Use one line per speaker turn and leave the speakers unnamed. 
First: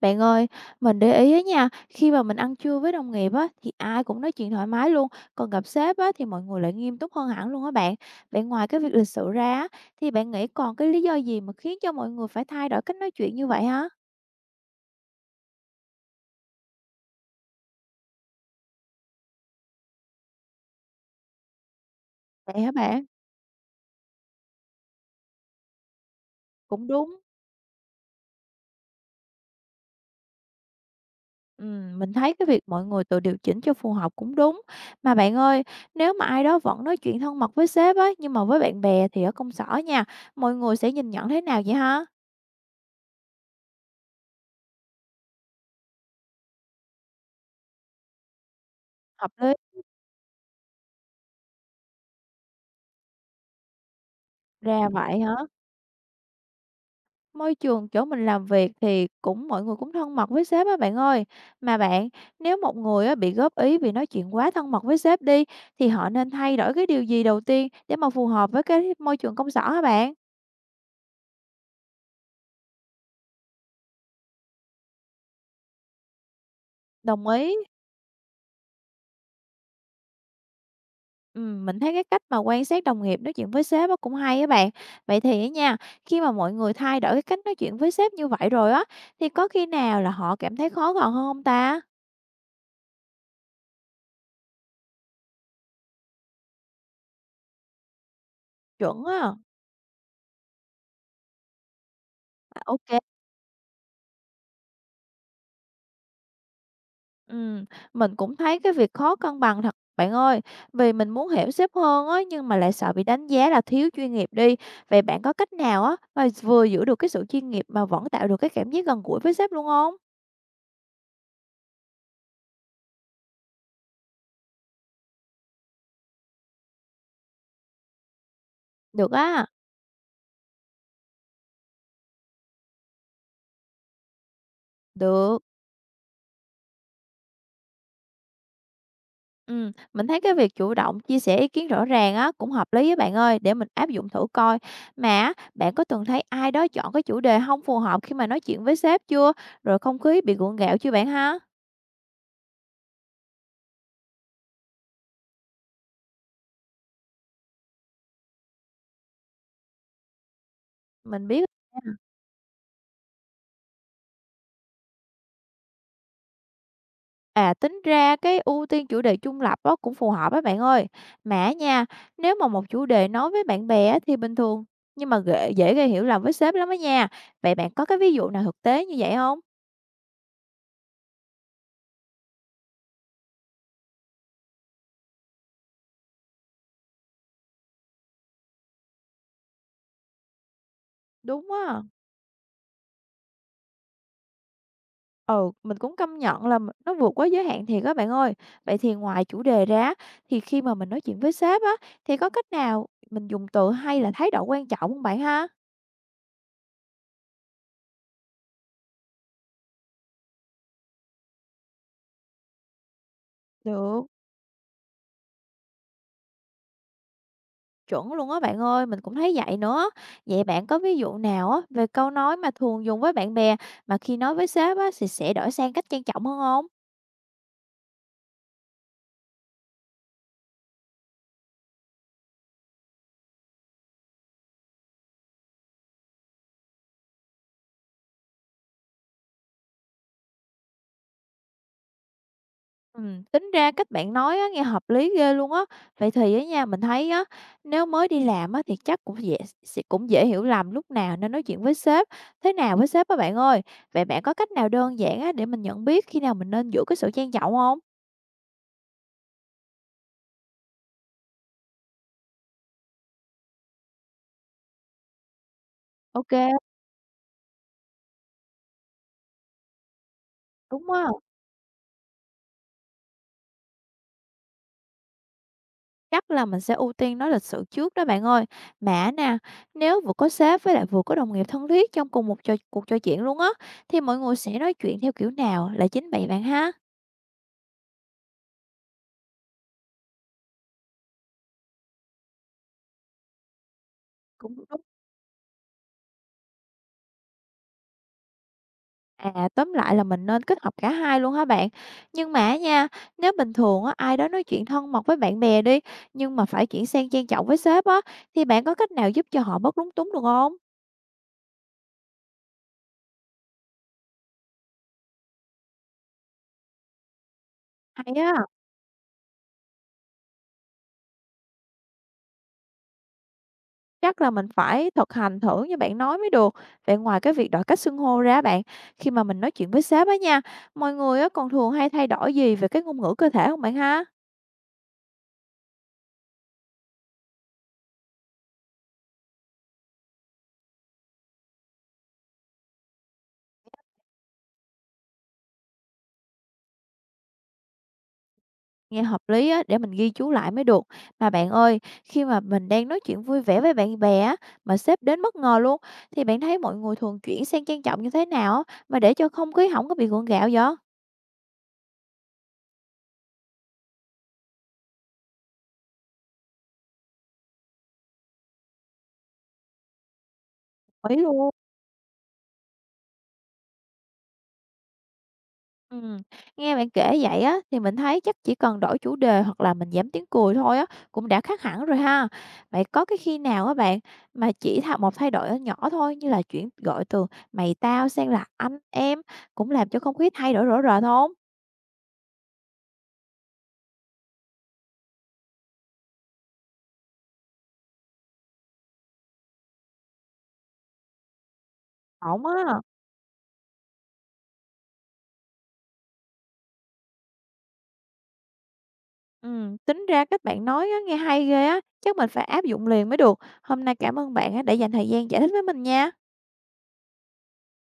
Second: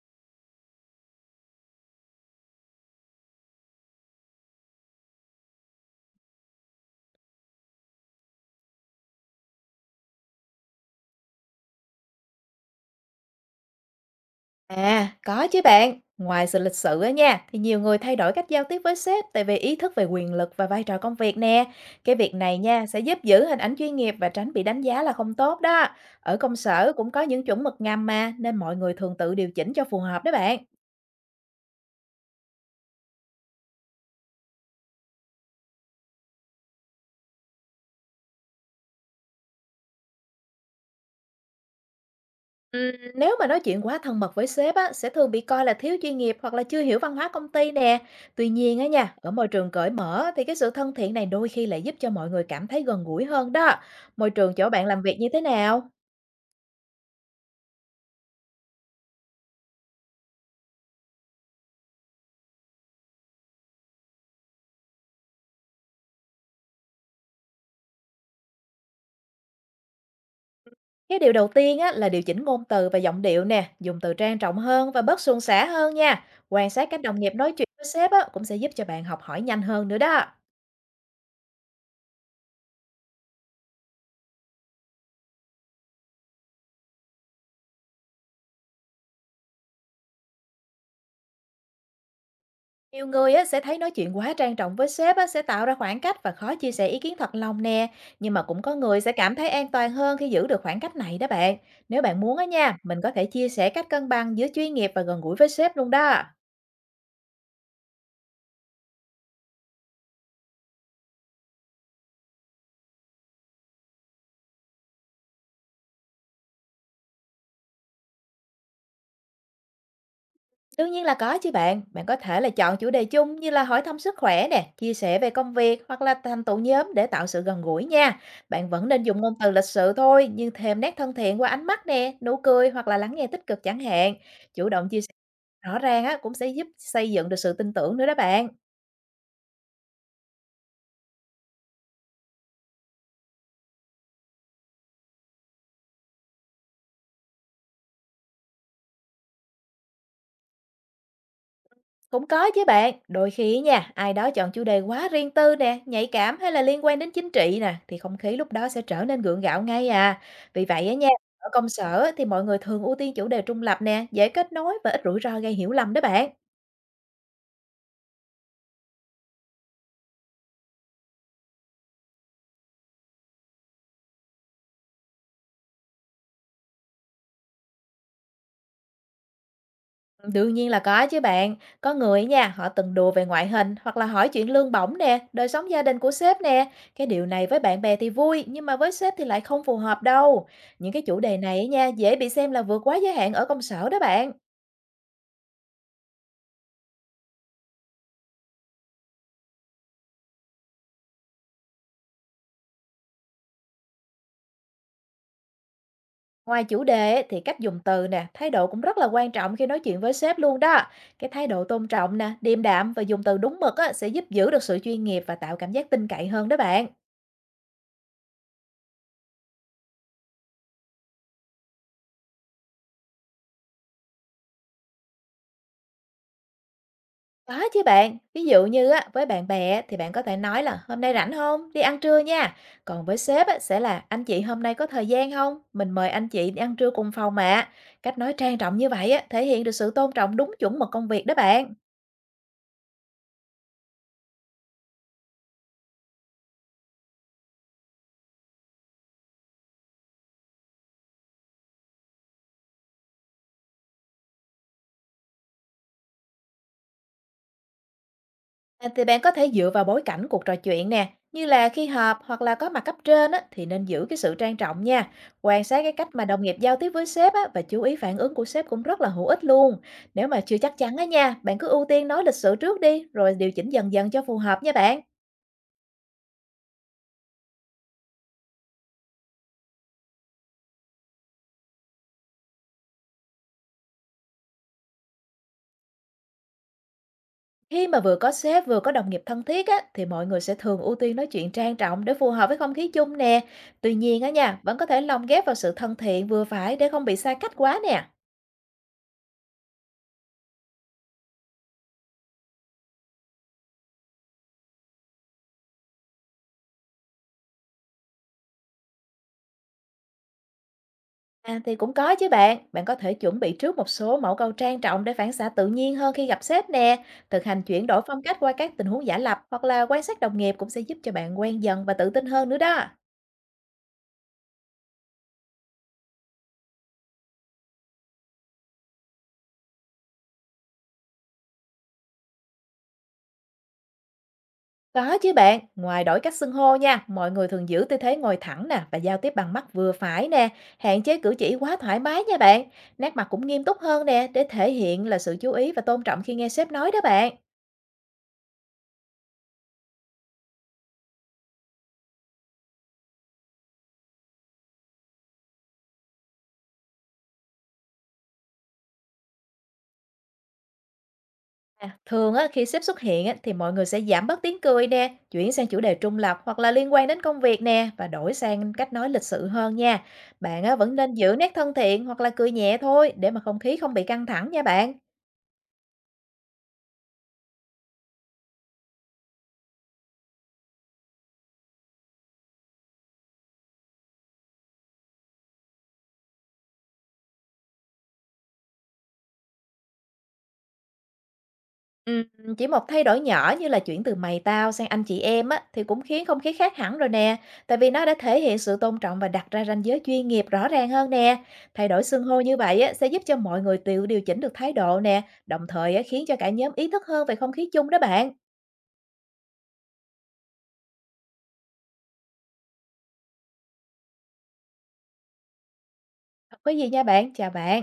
Bạn ơi, mình để ý á nha, khi mà mình ăn trưa với đồng nghiệp á, thì ai cũng nói chuyện thoải mái luôn, còn gặp sếp á, thì mọi người lại nghiêm túc hơn hẳn luôn á bạn. Bạn ngoài cái việc lịch sự ra á, thì bạn nghĩ còn cái lý do gì mà khiến cho mọi người phải thay đổi cách nói chuyện như vậy hả?
À, có chứ bạn. Ngoài sự lịch sự á nha, thì nhiều người thay đổi cách giao tiếp với sếp tại vì ý thức về quyền lực và vai trò công việc nè. Cái việc này
Vậy hả
nha sẽ
bạn?
giúp giữ hình ảnh chuyên nghiệp và tránh bị đánh giá là không tốt đó. Ở công
Cũng
sở cũng
đúng.
có những chuẩn mực ngầm mà, nên mọi người thường tự điều chỉnh cho phù hợp đó bạn.
Ừ, mình thấy cái việc mọi người tự điều chỉnh cho phù hợp cũng đúng. Mà bạn ơi, nếu mà ai đó vẫn nói chuyện thân mật với sếp á, nhưng mà với bạn bè thì ở công sở nha, mọi người sẽ nhìn nhận thế nào vậy hả?
Nếu mà nói chuyện quá thân mật với sếp á, sẽ thường bị coi là thiếu chuyên nghiệp hoặc là chưa hiểu văn hóa công ty nè. Tuy nhiên á nha, ở
Hợp
môi
lý
trường cởi mở thì cái sự thân thiện này đôi khi lại giúp cho mọi người cảm thấy gần gũi hơn đó. Môi trường chỗ bạn
ra
làm việc
vậy
như
hả?
thế nào?
Môi trường chỗ mình làm việc thì cũng mọi người cũng thân mật với sếp á bạn ơi. Mà bạn, nếu một người á bị góp ý vì nói chuyện quá thân mật với sếp đi thì họ nên thay đổi cái điều gì đầu tiên để mà phù hợp với cái môi trường công sở hả bạn?
Cái điều đầu tiên á, là điều chỉnh ngôn từ và giọng điệu nè, dùng từ trang trọng hơn và bớt suôn sẻ hơn nha. Quan sát cách đồng
Đồng
nghiệp nói
ý.
chuyện với sếp á, cũng sẽ giúp cho bạn học hỏi nhanh hơn nữa đó.
Ừ, mình thấy cái cách mà quan sát đồng nghiệp nói chuyện với sếp á cũng hay á bạn. Vậy thì á nha, khi mà mọi người thay đổi cái cách nói chuyện với sếp như vậy rồi á thì có khi nào là họ cảm thấy khó gần hơn không ta?
Nhiều người á, sẽ thấy nói chuyện quá trang trọng với sếp á, sẽ tạo ra khoảng cách và khó chia sẻ ý kiến thật lòng nè. Nhưng mà cũng có người
Chuẩn
sẽ
á.
cảm thấy an toàn hơn khi giữ được khoảng cách này đó bạn. Nếu bạn muốn á
À,
nha,
ok.
mình có thể chia sẻ cách cân bằng giữa chuyên nghiệp và gần gũi với sếp luôn đó.
Ừm, mình cũng thấy cái việc khó cân bằng thật bạn ơi, vì mình muốn hiểu sếp hơn á, nhưng mà lại sợ bị đánh giá là thiếu chuyên nghiệp đi. Vậy bạn có cách nào á, mà vừa giữ được cái sự chuyên nghiệp mà vẫn tạo được cái cảm giác gần gũi với sếp luôn không?
Đương nhiên là có chứ bạn. Bạn có thể là chọn chủ đề chung như là hỏi thăm sức khỏe nè, chia sẻ về công việc hoặc là thành tựu nhóm để tạo sự gần gũi nha. Bạn vẫn nên
Được
dùng ngôn
á,
từ lịch sự thôi, nhưng thêm nét thân thiện qua ánh mắt nè, nụ cười hoặc là lắng nghe tích cực chẳng hạn. Chủ động chia sẻ
được.
rõ ràng á cũng sẽ giúp xây dựng được sự tin tưởng nữa đó bạn.
Mình thấy cái việc chủ động chia sẻ ý kiến rõ ràng á, cũng hợp lý với bạn ơi, để mình áp dụng thử coi. Mà á, bạn có từng thấy ai đó chọn cái chủ đề không phù hợp khi mà nói chuyện với sếp chưa? Rồi không khí bị gượng gạo chưa bạn ha?
Cũng có chứ bạn, đôi khi nha, ai đó chọn chủ đề quá riêng tư nè, nhạy cảm hay là liên quan đến chính trị nè, thì không khí lúc đó sẽ trở nên gượng gạo ngay à. Vì vậy á nha,
Mình biết.
ở công sở á, thì mọi người thường ưu tiên chủ đề trung lập nè, dễ kết nối và ít rủi ro gây hiểu lầm đó bạn.
À, tính ra cái ưu tiên chủ đề trung lập đó cũng phù hợp á bạn ơi. Mà nha, nếu mà một chủ đề nói với bạn bè á thì bình thường, nhưng mà dễ gây hiểu lầm với sếp lắm á nha. Vậy bạn có cái ví dụ nào thực tế như vậy không?
Đương nhiên là có chứ bạn, có người nha, họ từng đùa về ngoại hình hoặc là hỏi chuyện lương bổng nè, đời sống gia đình của sếp nè. Cái điều này với bạn bè thì vui, nhưng mà với sếp thì lại không phù hợp đâu. Những cái chủ đề
Đúng
này á
á.
nha, dễ bị xem là vượt quá giới hạn ở công sở đó bạn.
Ừ, mình cũng công nhận là nó vượt quá giới hạn thiệt các bạn ơi. Vậy thì ngoài chủ đề ra thì khi mà mình nói chuyện với sếp á thì có cách nào mình dùng từ hay là thái độ quan trọng không bạn ha?
Ngoài chủ đề ấy, thì cách dùng từ nè, thái độ cũng rất là quan trọng khi nói chuyện với sếp luôn đó. Cái thái độ tôn trọng nè, điềm đạm và dùng từ đúng mực á,
Được.
sẽ giúp giữ được sự chuyên nghiệp và tạo cảm giác tin cậy hơn đó bạn.
Chuẩn luôn á bạn ơi, mình cũng thấy vậy nữa. Vậy bạn có ví dụ nào á về câu nói mà thường dùng với bạn bè mà khi nói với sếp á thì sẽ đổi sang cách trang trọng hơn không?
Có chứ bạn, ví dụ như á, với bạn bè thì bạn có thể nói là hôm nay rảnh không, đi ăn trưa nha. Còn với sếp á, sẽ là anh chị hôm nay có thời gian không, mình mời anh chị đi ăn trưa cùng phòng mà. Cách nói trang trọng như vậy á, thể hiện được sự tôn trọng đúng chuẩn mực công việc đó bạn.
Tính ra cách bạn nói á nghe hợp lý ghê luôn á. Vậy thì á nha, mình thấy á, nếu mới đi làm á thì chắc cũng dễ sẽ cũng dễ hiểu lầm lúc nào nên nói chuyện với sếp thế nào với sếp á bạn ơi. Vậy bạn có cách nào đơn giản á để mình nhận biết khi nào mình nên giữ cái sự trang trọng không?
À, thì bạn có thể dựa vào bối cảnh cuộc trò chuyện nè, như là khi họp hoặc là có mặt cấp trên á, thì nên giữ cái sự trang trọng nha. Quan sát cái cách mà
Ok,
đồng nghiệp giao tiếp với sếp á, và chú ý phản ứng của sếp cũng rất là hữu ích luôn. Nếu mà chưa chắc
đúng
chắn
á.
á nha, bạn cứ ưu tiên nói lịch sự trước đi, rồi điều chỉnh dần dần cho phù hợp nha bạn.
Chắc là mình sẽ ưu tiên nói lịch sự trước đó bạn ơi. Mà nè, nếu vừa có sếp với lại vừa có đồng nghiệp thân thiết trong cùng một cuộc trò chuyện luôn á, thì mọi người sẽ nói chuyện theo kiểu nào là chính bạn bạn ha?
Khi mà vừa có sếp vừa có đồng nghiệp thân thiết á, thì mọi người sẽ thường ưu tiên nói chuyện trang trọng để phù hợp với không khí chung nè. Tuy nhiên á
Cũng
nha, vẫn
đúng.
có thể lồng ghép vào sự thân thiện vừa phải để không bị xa cách quá nè.
À, tóm lại là mình nên kết hợp cả hai luôn hả bạn? Nhưng mà nha, nếu bình thường á, ai đó nói chuyện thân mật với bạn bè đi, nhưng mà phải chuyển sang trang trọng với sếp á, thì bạn có cách nào giúp cho họ bớt lúng túng được không?
À, thì cũng có chứ bạn. Bạn có thể chuẩn bị trước một số mẫu câu trang trọng để phản xạ tự nhiên hơn khi gặp sếp nè. Thực hành chuyển đổi
Hay
phong cách
á.
qua các tình huống giả lập hoặc là quan sát đồng nghiệp cũng sẽ giúp cho bạn quen dần và tự tin hơn nữa đó.
Chắc là mình phải thực hành thử như bạn nói mới được. Vậy ngoài cái việc đổi cách xưng hô ra bạn, khi mà mình nói chuyện với sếp á nha, mọi người á còn thường hay thay đổi gì về cái ngôn ngữ cơ thể không bạn ha?
Có chứ bạn, ngoài đổi cách xưng hô nha, mọi người thường giữ tư thế ngồi thẳng nè và giao tiếp bằng mắt vừa phải nè, hạn chế cử chỉ quá thoải mái nha bạn. Nét mặt cũng nghiêm túc hơn nè để thể hiện là sự chú ý và tôn trọng khi nghe sếp nói đó bạn.
Nghe hợp lý á, để mình ghi chú lại mới được. Mà bạn ơi, khi mà mình đang nói chuyện vui vẻ với bạn bè á, mà sếp đến bất ngờ luôn, thì bạn thấy mọi người thường chuyển sang trang trọng như thế nào á, mà để cho không khí không có bị gượng gạo vậy?
À, thường á, khi sếp xuất hiện á, thì mọi người sẽ giảm bớt tiếng cười nè, chuyển sang chủ đề trung lập hoặc là liên quan đến công việc nè và đổi sang cách nói lịch sự hơn nha. Bạn á, vẫn nên
Ấy
giữ
luôn.
nét thân thiện hoặc là cười nhẹ thôi để mà không khí không bị căng thẳng nha bạn.
Ừm, nghe bạn kể vậy á, thì mình thấy chắc chỉ cần đổi chủ đề hoặc là mình giảm tiếng cười thôi á, cũng đã khác hẳn rồi ha. Vậy có cái khi nào á bạn, mà chỉ thà một thay đổi nhỏ thôi, như là chuyển gọi từ "mày tao" sang là "anh em" cũng làm cho không khí thay đổi rõ rệt không?
Chỉ một thay đổi nhỏ như là chuyển từ mày tao sang anh chị em á, thì cũng khiến không khí khác hẳn rồi nè. Tại vì nó đã thể hiện sự tôn trọng và đặt ra ranh giới chuyên nghiệp rõ ràng hơn nè. Thay đổi xưng hô
Ổn
như vậy
á.
á, sẽ giúp cho mọi người tự điều chỉnh được thái độ nè, đồng thời á, khiến cho cả nhóm ý thức hơn về không khí chung đó bạn.
Tính ra các bạn nói á, nghe hay ghê á, chắc mình phải áp dụng liền mới được. Hôm nay cảm ơn bạn á, đã dành thời gian giải thích với mình nha.
Không có gì nha bạn, chào bạn.